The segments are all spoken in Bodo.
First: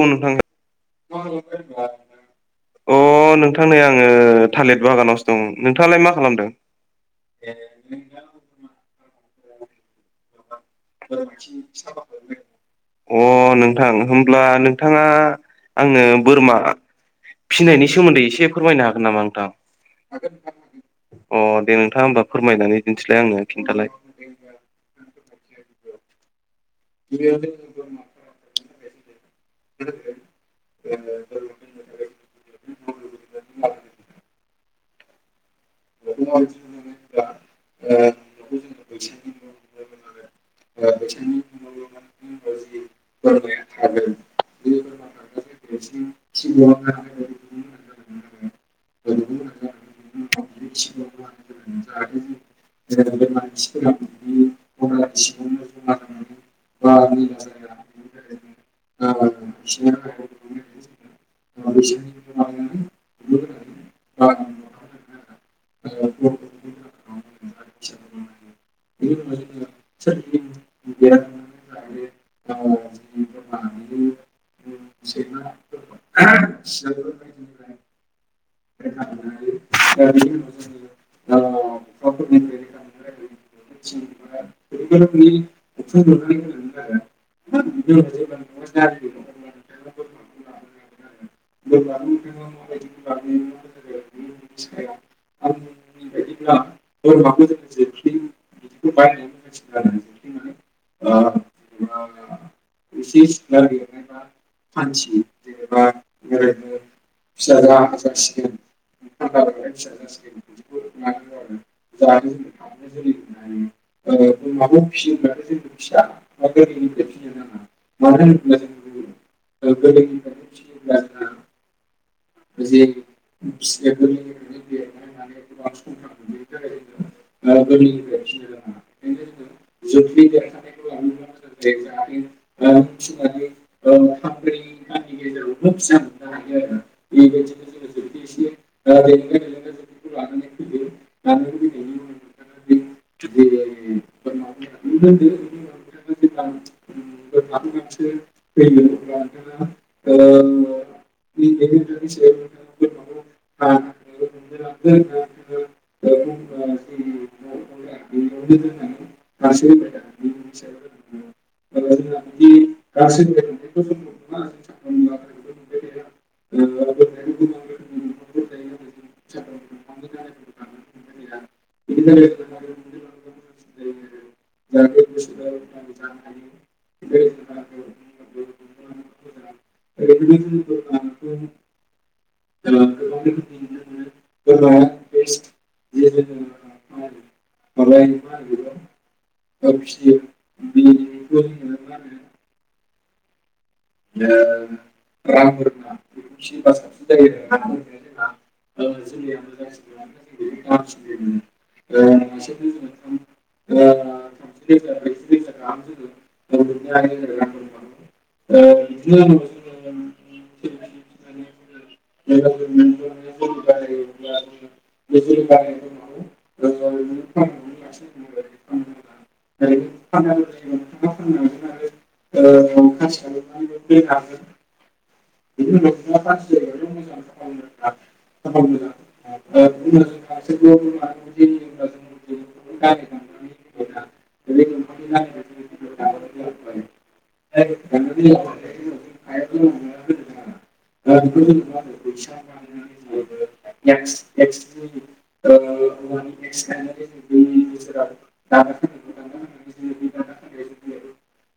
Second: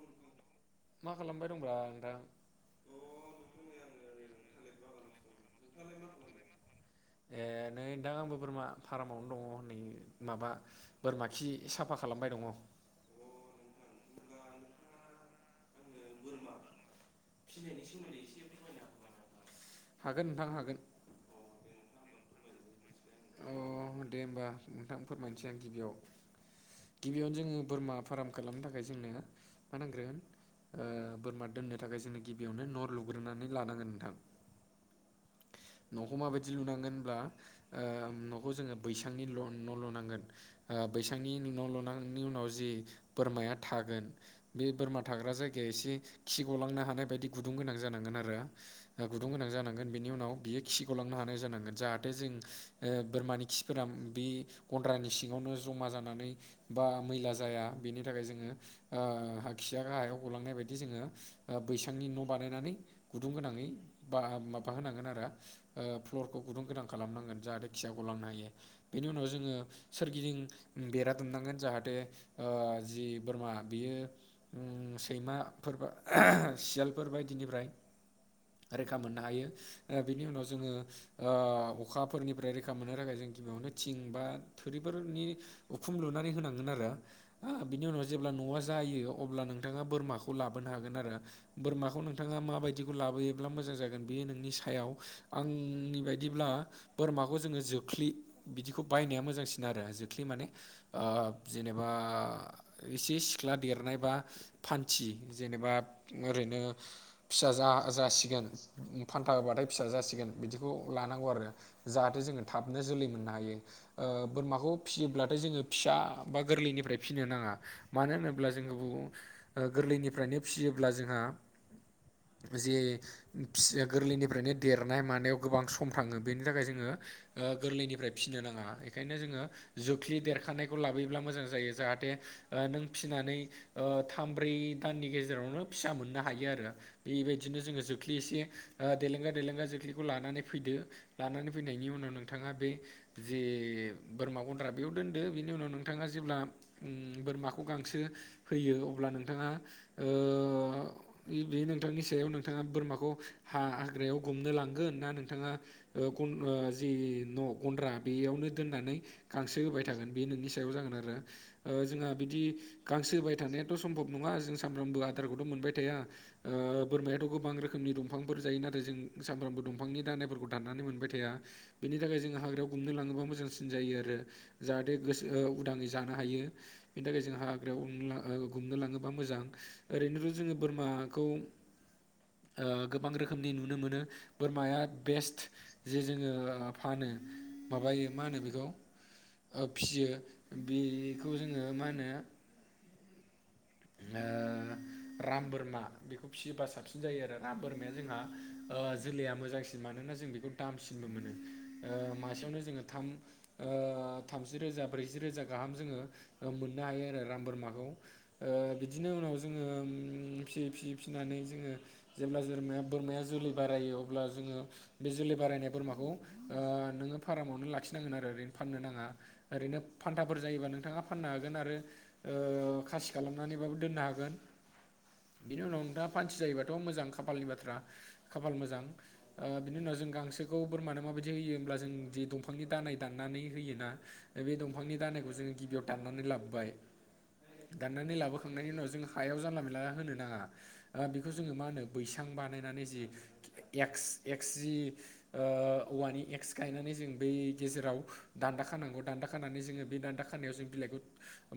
औ नोंथां। मा खालामदो ओमबा नोंथां? अ नोंथां नै आङो थालिर बागानावसो दं नोंथाङालाय मा खालामदों? ए नै नोंथां आंबो बोरमा फार्मावनो दङ नै माबा अ नोंथां हब्ला नोंथाङा आंनो बोरमा फिनायनि सोमोन्दै एसे फोरमायनो हागोन नामा नोंथां? हागोन नोंथां हागोन अ दे नोंथाङा होमबा फोरमायनानै दिन्थिलाय आंनो अ खिन्थालाय। दे होमबा नोंथां फोरमायनोसै आं गिबियाव गिबियावनो जोङो बोरमा फार्म खालामनो थाखाय जोंनो ह नांग्रौगोन। ओ बोरमा दोननो थाखाय जोङो गिबियावनो न' लुग्रोनानै लानांगोन नोंथां न'खौ माबायदि लुनांगोन होनब्ला नखौ जों बैसांनि न लुनागोन उनाव जी बोर माया थागोन बे बोरमा थाग्रा जायगाया एसे खिगलांनो हानाय बायदि गुदुं गोनां जानांगोन आरो गुदुं गोनां जानांगोन बेनि उनाव बियो खिगलांनो हानाय जानांगोन जाहाथे जों बोरमानि सिफोरा बे गन्द्रानि सिङावनो जमा जाना नानै बा मैला जाया बेनि थाखाय जोङो खिया हायाव गलांनाय बायदि जोङो बैसांनि न' बानायनानै गुदुं गोनाङै ब माबा होनांगोन आरो ओ फ्ल'रखौ गुुं गुदुं गोनां खालामनांगोन। जाहाथे खिया गलांनो हायो बेनि उनाव जोङो सोरगिदिं बेरा दुमनांगोन जाहाथे ओ जि बोरमा बियो सैमाफोरा सियालफोर बायदिनिफ्राय रैखा मोननो हायो बिनि उनाव जोङो ओ अखा फोरनिफ्राय रैखा मोननो थाखाय जों गिबियावनो थिं बा थुरिफोरनि उखुम लुनानै होनांगोन आरो बिनि उनाव जेब्ला न'आ जायो अब्ला नोंथाङा बोरमाखौ लाबोनो होगोन आरो बोरमाखौ नोंथाङा माबायदिखौ लाबोयोब्ला मोजां जागोन बेयो नोंनि सायाव आंनि बायदिब्ला बोरमाखौ जोङो जोख्लि बिदिखौ बायनाया मोजांसिन आरो जो लि माने ओ जेनेबा एसे सिख्ला देरनाय बा फान्थि जेनेबा ओरैनो [unintelligible] फिसा जासिगोन फान्था होबाथाय फिसा जासिगोन बिदिखौ लानांगौ आरो। जाहाथे जोङो थाबनो जोलै मोननो हायो। ओ बोरमाखौ फिसियोब्लाथाय जोङो फिसा बा गोरलैनिफ्राय फिनो नाङा मानो होनोब्ला जोङो गोरलैनिफ्रायनो फिसियोब्ला जोंहा जे फि गोरलैनिफ्रायनो देरनाय मानायाव गोबां सम थाङो बेनि थाखाय जोङो ओ गोरलैनिफ्राय फिसिनो नाङा बेखायनो जोङो जोख्लि देरखानायखौ लाबोयोब्ला मोजां। जायो जाहाथे नों फिसिनानै ओ थाम ब्रै दाननि गेजेरावनो फिसा मोननो हायो। आरो बेबायदिनो जोङो जोख्लि एसे देलेंगा देलेंगा जोख्लिखौ लानानै फैदो। लानानै फैनायनि उनाव नोंथाङा बे जे बोरमा गन्द्रा बेयाव दोनदो बेनि उनाव नोंथाङा जेब्ला बोरमाखौ गांसो होयो अब्ला नोंथाङा ओ बे नोंथांनि सायाव नोंथाङा बोरमाखौ हा हाग्रायाव गुमनो लांगोन ना नोंथाङा जि न' गन्द्रा बेयावनो दोननानै गांसो होबाय थागोन बे नोंनि सायाव जागोन। ओ जोंहा बिदि गांसो होबाय थानायाथ' समब नङा सामब्रामबो आदारखौथ' मोनबाय थाया ओ बोरमायाथ' गोबां रोखोमनि दंफांफोर जायो न आरो जों सामफ्रोमबो दंफांनि दानायफोरखौ दाननानै मोनबाय थाया बेनि थाखाय जोङो हाग्रायाव गुमनो लाङोबा मोजांसिन जायो आरो जाहाथे गोसो उदाङै जानो हायो बेनि थाखाय जों हाग्रायाव गुमनो लाङोबा मोजां ओरैनोथ' जोङ बोरमाखौ ओ गोबां रोखोमनि नुनो मोनो बोरमाया बेस्ट जे जोङो फानो माबायो मा होनो बेखौ ओ फियो बेखौ जोङो मा होनो ओ [unintelligible] राम बोरमा बेखौ फियोबा साबसिन जायो आरो राम बोरमाया जोंहा ओ जोलैया मोजांसिन मानो ना जों बेखौ दामसिनबो मोनो ओ मासेयावनो जोङो थाम ओ थामजि रोजा ब्रै जि रोजा गाहाम जोङो ओ मोननो हायो आरो राम बोरमाखौ ओ ओ बिदिनो उनाव जोङो उम फियै फियै फिनानै जोङो जेब्ला जोरमाया बोरमाया जोल लै बारायो अब्ला जोङो बे जोलै बारायनाय बोरमाखौ ओ नोङो फारामावनो लाखिनांगोन आरो रि फाननो नाङा ओरैनो फान्थाफोर जायोबा नोंथाङा फाननो हागोन आरो ओ खासि खालामनानैबाबो दोननो हागोन [unintelligible] बिनि उनाव नोंथाङा फान्थि जायोबाथ' मोजां खाफालनि बाथ्रा खाफाल मोजां ओ बिनि उनाव जों गा गांसोखौ बोरमानो माबायदि होयो होनब्ला जों दि दंफांनि दानाइ दाननानै होयोना ओ बे दंफांनि दानाइ खौ जोङो गिबियाव दाननानै लाबोबाय औ। दाननानै लाबोखांनायनि उनाव जों हायाव जानला मोनला होनो नाङा। ओ बेखौ जोङो मा होनो बैसां बानायनानै जि एक्स एक्स जि ओ औवानि एक्स गायनानै जों बै गेजेराव दान्दा खानांगौ दान्दा खानानै जोङो बे दान्दा खानायाव जों बिलाइ गुद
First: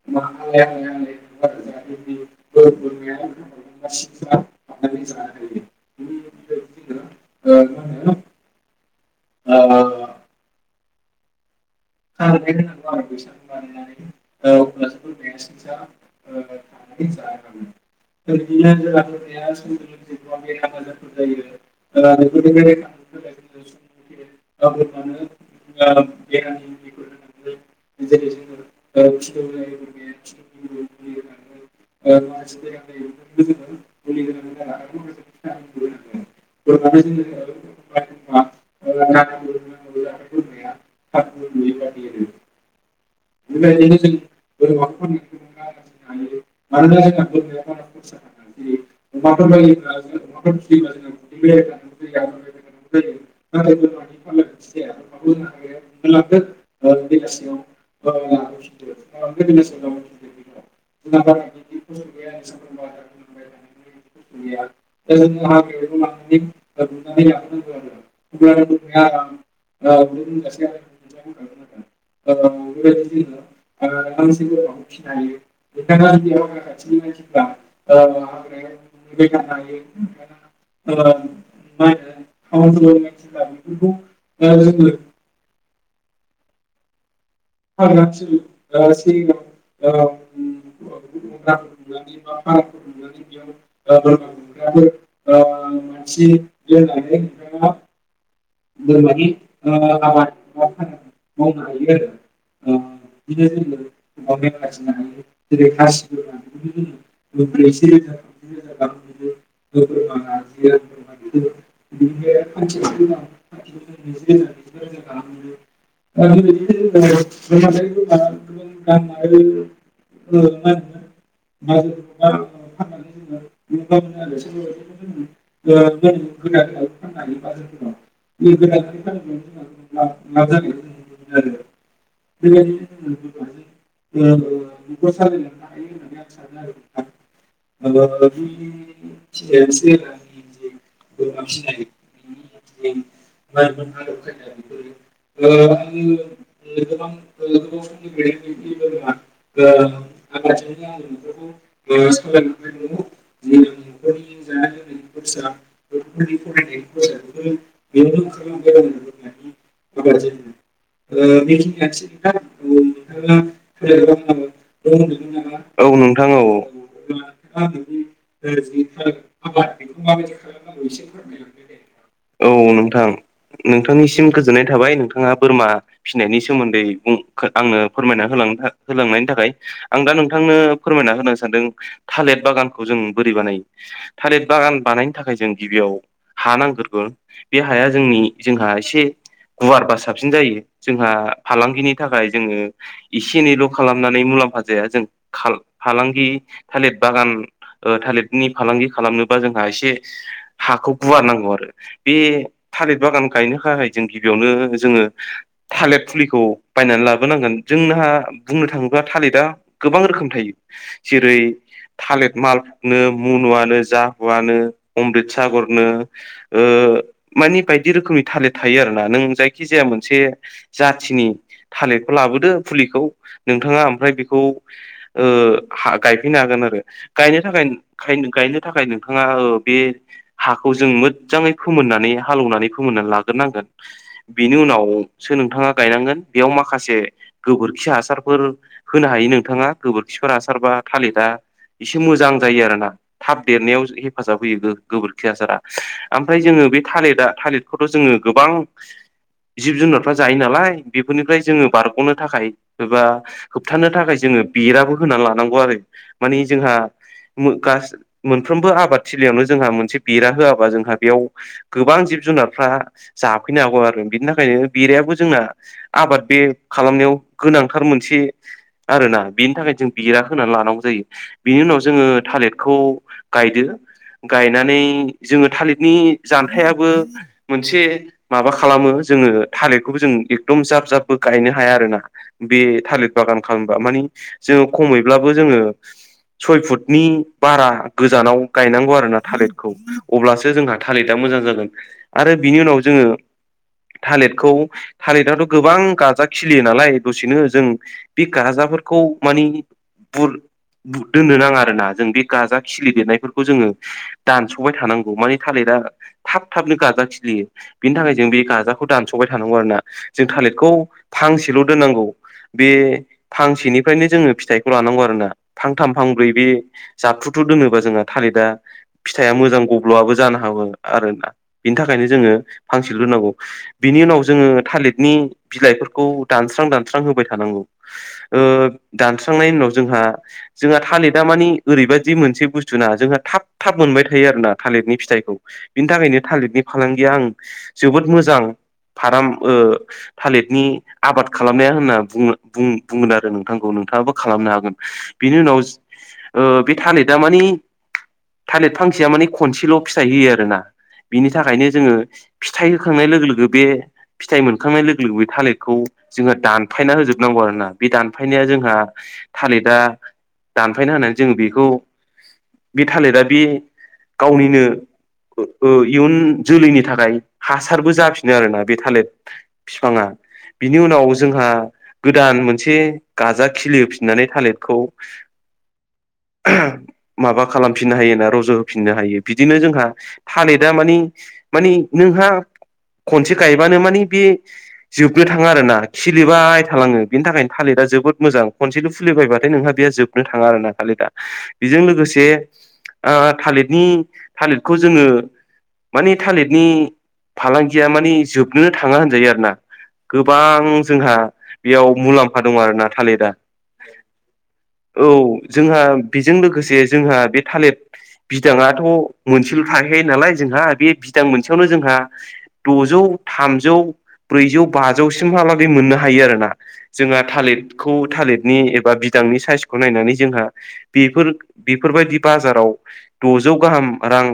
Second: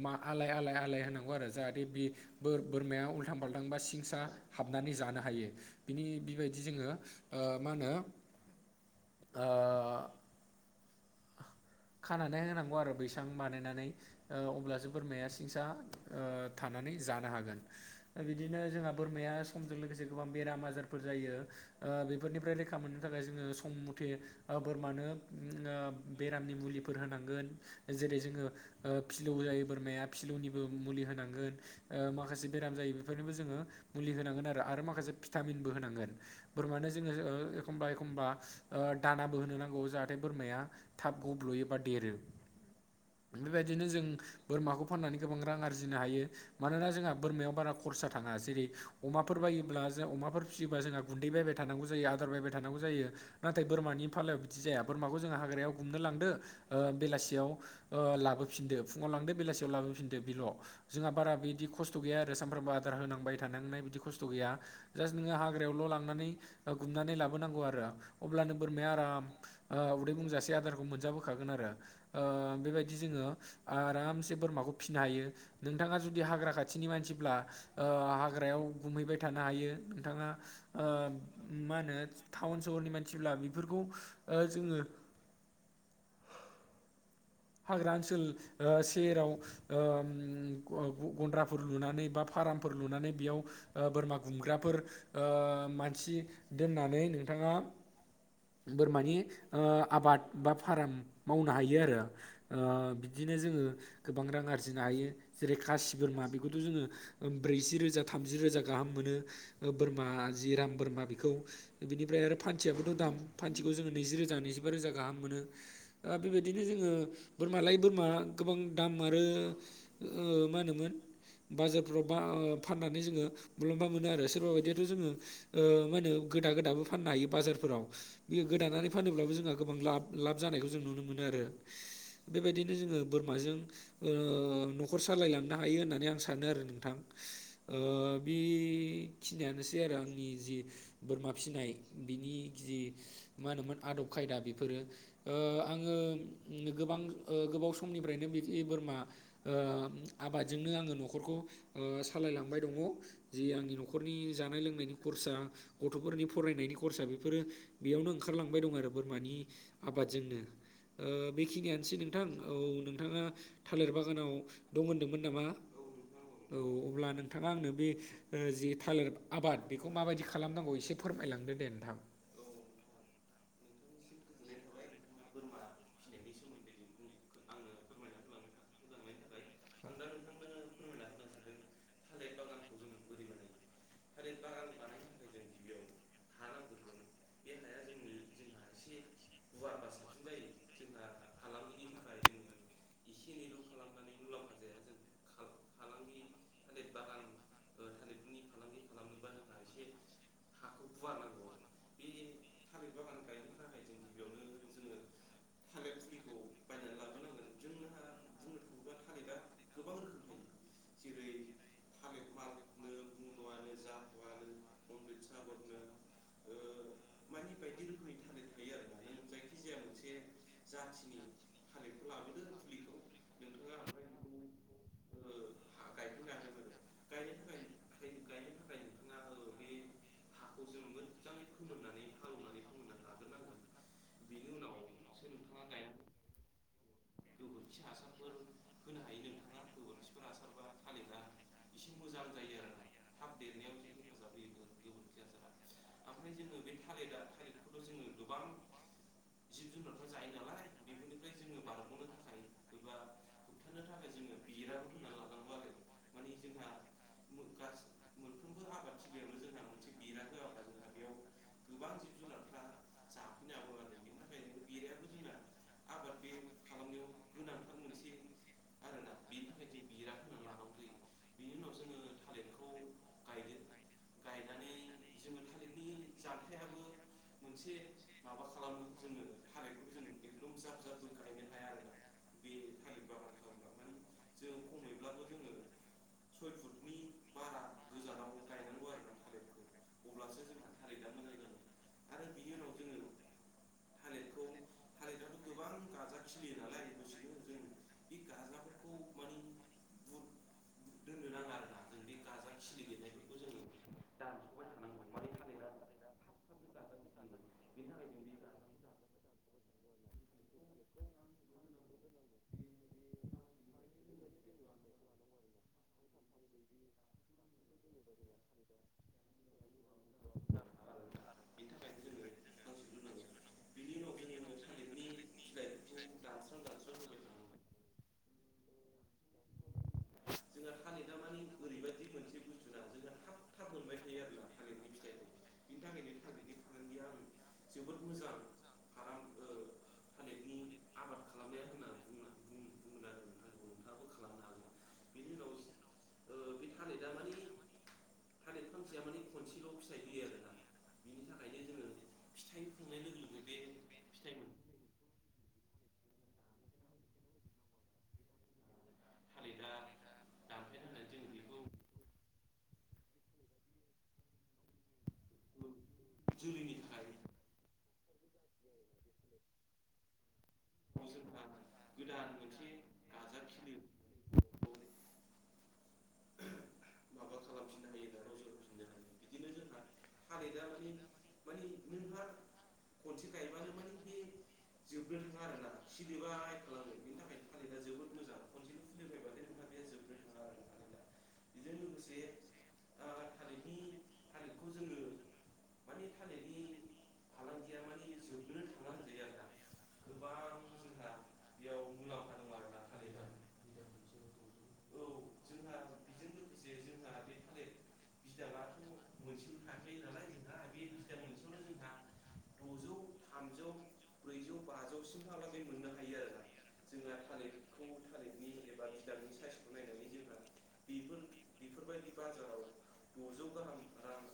मा आलाय आलाय आलाय होनांगौ आरो जाहाथे बि बोर-बोरमाया उल्थां फाल्थां फिसा हाबनानै जानो हायो बिनि बेबायदि जोङो ओ मा होनो [inaudible] ओ। खानानै होनांगौ आरो बैसां बानायनानै ओ अब्लासो बोरमाया सिंसा ओ थानानै जानो हागोन ओ बिदिनो जोंहा बोरमाया समजों लोगोसे गोबां बेराम आजारफोर जाय यो ओ बेफोरनिफ्राय रेखा मोननो थाखाय जोङो सम मथे ओ बोरमानो उम ओब बेरामनि मुलिफोर होनांगोन जेरै जोङो ओ फिलौ जायो बोरमाया फिलौनिबो मुलि होनांगोन ओ माखासे बेराम जायो बेफोरनिबो जोङो मुलि होनांगोन आरो आर माखासे फिथामिन बो होनां गोन बोरमानो जोङो ओ एखमबा एखमबा ओ दानाबो होनो नांगौ जाहाथे बोरमाया थाब गब्ल'यो बा देरो बेबायदिनो जों बोरमाखौ फाननानै गोबां रां आरजिनो हायो मानोना जोंहा बोरमायाव बारा खरसा थाङा जेरै अमाफोर बायोब्ला जे अमाफोर फियोबा जोंहा गुन्दै बायबाय थानांगौ जायो आदार बायबाय थानांगौ जायो नाथाय बोरमानि फालायाव बिदि जाया बोरमाखौ जोङो हा ग्रायाव गुमनो लांदो ओ बेलासियाव ओ लाबोफिनदो फुङाव लांदो बेलासियाव लाबोफिन दो बिल' जोंहा बारा बिदि खस्थ' गैया आरो सामफ्रामबो आदार होनांबाय थानांनाय बिदि खस्थ' गैया जास नो हाग्रायावल' लांनानै ओ गुमनानै लाबोनांगौ आरो अब्लानो बोरमाया आराम ओ उदै बुंजासे आदारखौ मोनजा बोखागोन आरो ओ बेबायदि जोङा आरामसे बोरमाखौ फिनो हायो नोंथाङा जुदि हाग्रा खाथिनि मानसिब्ला ओ हाग्रायाव गुमहैबाय थानो हायो। नोंथाङा ओ मा होनो टाउन सहरनि मानसिब्ला बेफोरखौ ओ जोङो ओ। हाग्रा ओनसोल ओ सेराव ओम ग-गन्द्राफोर लुनानै बा फा फारामफोर लुनानै बेयाव ओ बोरमा गुमग्राफोर ओ मानसि दोननानै नोंथां [unintelligible] बोरमानि ओ आबाद बा फाराम मावनो हायो आरो। ओ बिदिनो जोङो गोबां रां आरजिनो हायो जेरै खासि बोरमा बेखौथ' जोङो उम ब्रैजि रोजा थामजि रोजा गाहाम मोनो बोरमा जिराम बोरमा बेखौ बिनिफ्राय आरो [unintelligible] खाथिखौ जोङो नैजि रोजा नैजिबा रोजा गाहाम मोनो दा बेबायदिनो जोङो बोरमालायै बोरमा गोबां दाम आरो ओ मा होनोमोन बाजारफ्राव बा ओ फाननानै जोङो मुलाम्बा मोनो आरो सोरबा बायदियाथ' जोङो ओ मा होनो गोदा गोदाबो फाननो हायो बाजारफोराव बि गोदानानै फानोब्लाबो जोंहा गोबां लाब लाब जानायखौ जों नुनो मोनो आरो। बेबायदिनो जोङो बोरमाजों न'खर सालायलांनो हायो होननानै आं सानो आरो नोंथां। ओ बेखिनायानोसै आरो आंनि जि बोरमा फिनाय बिनि नि जि मा होनोमोन आदब खायदा बेफोरो ओ आङो गोबां ओ गोबाव समनिफ्रायनो बिदि बोरमा ओ आबादजोंनो आङो न'खरखौ ओ साल सालायलांबाय दङ ज आंनि न'खरनि जानाय लोंनायनि खरसा गथ'फोरनि फरायनायनि खरसा बेफोर फोरो बेयावनो ओंखारलांबाय दं आरो बोरमानि आबादजोंनो बेखिनियानोसै नोंथां औ नोंथाङा थालिर बागानाव दं होनदोंमोन नामा औ औ अब्ला नोंथाङा आंनो बे जि थालिर आबाद बेखौ माबायदि खालामनांगौ एसे फोर मायलांदो दे नोंथां औ नोंथां नोंथांनिसिम गोजोननाय थाबाय नोंथाङा बोरमा फिसिनायनि सोमोन्दै आंनो फोरमायना होलां होलांनायनि थाखाय आं दा नोंथांनो फोरमायना होनो सानदों थालिर बागानखौ जों बोरै बानायो थालिर बागान बानायनो थाखाय जों गिबियाव हा नांग्रगोन बे हाया जोंनि जोंहा एसे गुवारबा साबसिन जायो जोंहा फालांगिनि थाखाय जोङो एसे एनैल' खालामनानै मु मुलाम्फा जाया जों फांगि थालिर बागान थालिरनि फालांगि खालामनोबा जोंहा एसे हाखौ गुवार नांगौ आरो बे थालिर बागान गायनो थाखाय जों गिबियावनो जोङो थालिर फुलिखौ बायनानै लाबोनांगोन जोंनाहा बुंनो थाङोबा थालिरा गोबां रोखोम थायो जेरै थालिर मालफुखनो मुनुआनो जाहुआनो अम्रित सागरनो मानि बायदि रोखोमनि थालिर थायो आरोना नों जायखि जाया मोनसे जाथिनि थालिर खौ लाबोदो फुलिखौ नोंथाङा ओमफ्राय बेखौ गायफैनो हागोन आरो गायनो थाखाय गायनो थाखाय नोंथाङा बे हाखौ जों मोजाङै फोमोननानै हालौवनानै फोमोननानै लाग्रोनांगोन बेनि उनावसो नोंथाङा गायनांगोन बेयाव म माखासे गोबोरखि हासारफोर होनो हायो नोंथाङा गोबोरखिफोर हासारबा थालिरा इसे मोजां जायो आरो ना थाब देरनायाव हेफाजाब होयो गोबोरखि हासारा ओमफ्राय जोङो बे थालिरा थालिरखौथ' जोङो गोबां जिब जुनारफ्रा जायो नालाय बेफोरनिफ्राय जोङो बार बरग'नो थाखाय एबा होबथानो थाखाय जोङो बेराबो होना लानांगौ आरो मानि जोंहा मोनफ्रोमबो आबाद थिलियावनो जोंहा मोनसे बेरा होआबा जोंहा बेयाव गोबां जिब जुनारफ्रा जाफैनो हागौ आरो बिनि थाखायनो बेरायाबो जोंना आबाद बे खालामनायाव गोनांथार मोनसे आरोना बिनि थाखाय जों बेरा होनानै लानांगौ जायो बिनि उनाव जोङो थालिरखौ गायदो गायनानै जोङो थालिर नि जाथायाब मोन माबा खालामो जोंओ थालिरखौबो जोंओ जाब जाबबो गायनो हाया आरोना बे थालिर बागान खालामबा मानि जोंओ खमैब्लाबो जोङो सय फुटनि बारा गोजानाव गायनांगौ आरोना थालिरखौ अब्लासो जोंहा थालिरा मोजां जागोन आरो बिनि उनाव जोङो थालिरखौ थालिरथ' आथ गोबां गाजा खिलियो नालाय दसेनो जों बे गाजाफोरखौ मानि बुर दोननो नाङा आरो ना जों बे गाजा खिलिदेरनायफोरखौ जोङो दानस'बाय थानांगौ मानिे थालिरा थाब थाबनो गाजा खिलियो बेनि थाखाय जों बे गाजाखौ दानस'बाय थानांगौ आरो ना जों थालिरखौ फांसेल दोनो नांगौ बे फांसे निफ्रायनो जोङो फिथाइखौ लानांगौ आरोना फांथाम फांब्रै बे जाबथुथु दोनोबा जोंहा थालिरा फिथाइआ मोजां गब्ल'आबो जानो हागो आरोना बिनि थाखायनो जोङो फांसे ल दोनो नांगौ बिनि उनाव जोङो थालिरनि बिलाइफोरखौ दानस्रां दानस्रां होबाय थांनांगौ ओ दानस्रांनायनि उनाव जोंहा जोंहा थालिरा मानि ओरैबायदि मोनसे बुस्थुना जोंहा थाब थाब मोनबाय थायो आरोना थालिरनि फिथाइखौ बिनि थाखायनो थालिरनि फालांगिया आं जोबोद मोजां फार्म ओ थालिरनि आबाद खालामनाया होनना बु बुंगोन आरो नोंथांखौनो नोंथाङाबो खालामनो हागोन बेनि उनाव बे थालिरिरा मानि थालिर फांसेया माने खनसेल' फिथाइ होयो आरो ना बिनि थाखायनो जोङो फिथाइ होखांनाय लोगो लोगो बे फिथाइ मोनखांनाय लोगो लोगो बे थालिर खौ जोङो दानफायना होजोबनांगौ आरोना बे दानफायनाया जोंहा थालिरिर दा दानफायना होनानै जों बेखौ बे थालिरा बे गावनिनो इयुन जोलैनि थाखाय हासारबो जाफिन बिनो आरोना बे थालिर बिफाङा बिनि उनाव जोंहा गोदान मोनसे गाजा खिलिफिननानै थालिरखौ [inaudible] माबा खालामफिननो हायो ना रज' होफिननो हायो बिदि बिदिनो जोंहा थालिरा मानि मानि नोंहा खनसे गायबानो माने बे जोबनो थाङा आरो ना खिलिबाय थालाङो बिनि थाखायनो थालिरा जोबोद मोजां खनसेल' फुलिबायबाथाय नोंहा बेहा जोबनो थाङा आर ना खालि बेजों लोगोसे थालिरनि थालिरखौ जोङो माने थालिरनि फालांगिया माने जोबनोनो थाङा होनजायो आरो ना गोबां जोंहा बेयाव मुलाम्फा दं आरोना थालिरा [inaudible] औ जोंहा बेजों लोगोसे जोंहा बे थालिर बिदाङाथ' मोनसेल' थाहैयो नालाय जोंहा बे बिदां मोनसेयावनो जोंहा द'जौ थामजौ ब्रैजौ बाजौसिमहालाग मोननो हायो आरोना जोंहा थालिरखौ थालिरनि एबा बिदांनि साइसखौ नायनानै जोंहा बेफोर बेफोरबायदि बाजाराव द'जौ गाहाम रां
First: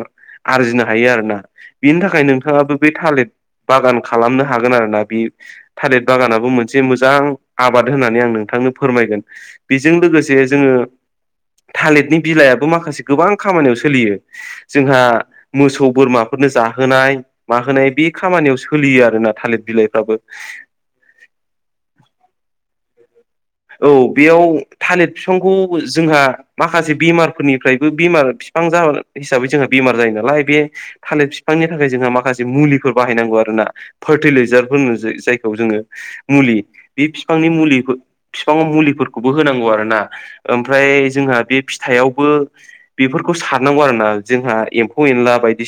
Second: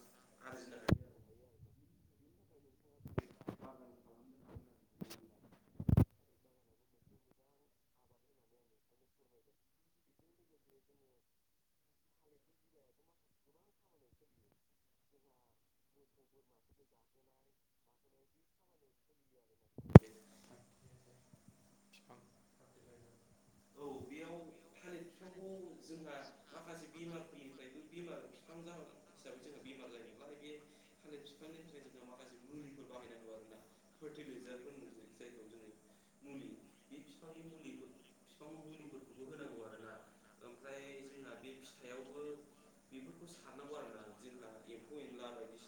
आरजिनो हायो आरोना बेनि थाखाय नोंथाङाबो बे थालिर बागान खालामनो हागोन आरोना बे थालेिर बागानाबो मोनसे मोजां आबाद होननानै आं नोंथां फोरमायगोन बेजों लोगोसे जोङो थालिरनि बिलाइाबो माखासे गोबां खामानियाव सोलियो जोंहा मोसौ बोरमाफोरनो जाहोनाय माहोनाय बे खामानियाव सोलियो आरो न थालिर बिलाइफ्राबो [inaudible] औ बेयाव थालिर बिफांखौ जोंहा माखासे बेमारफोरनिफ्रायबो बेमार बिफां हिसाबै जोंहा बेमार जायो नालाय बे थालिर बिफांनि थाखाय जोंहा माखासे मुलिफोर बाहायनांगौ आरो फार्टिलाइजारफोर जायखौ जोङो मुलि बे बिफांनि मुलि बिफां मुलिफोरखौबो होनांगौ आरोना ओमफ्राय जोंहा बे फिथाइयावबो बेफोरखौ सारनांगौ आरो जोंहा एम्फौ एनला बायदिसिना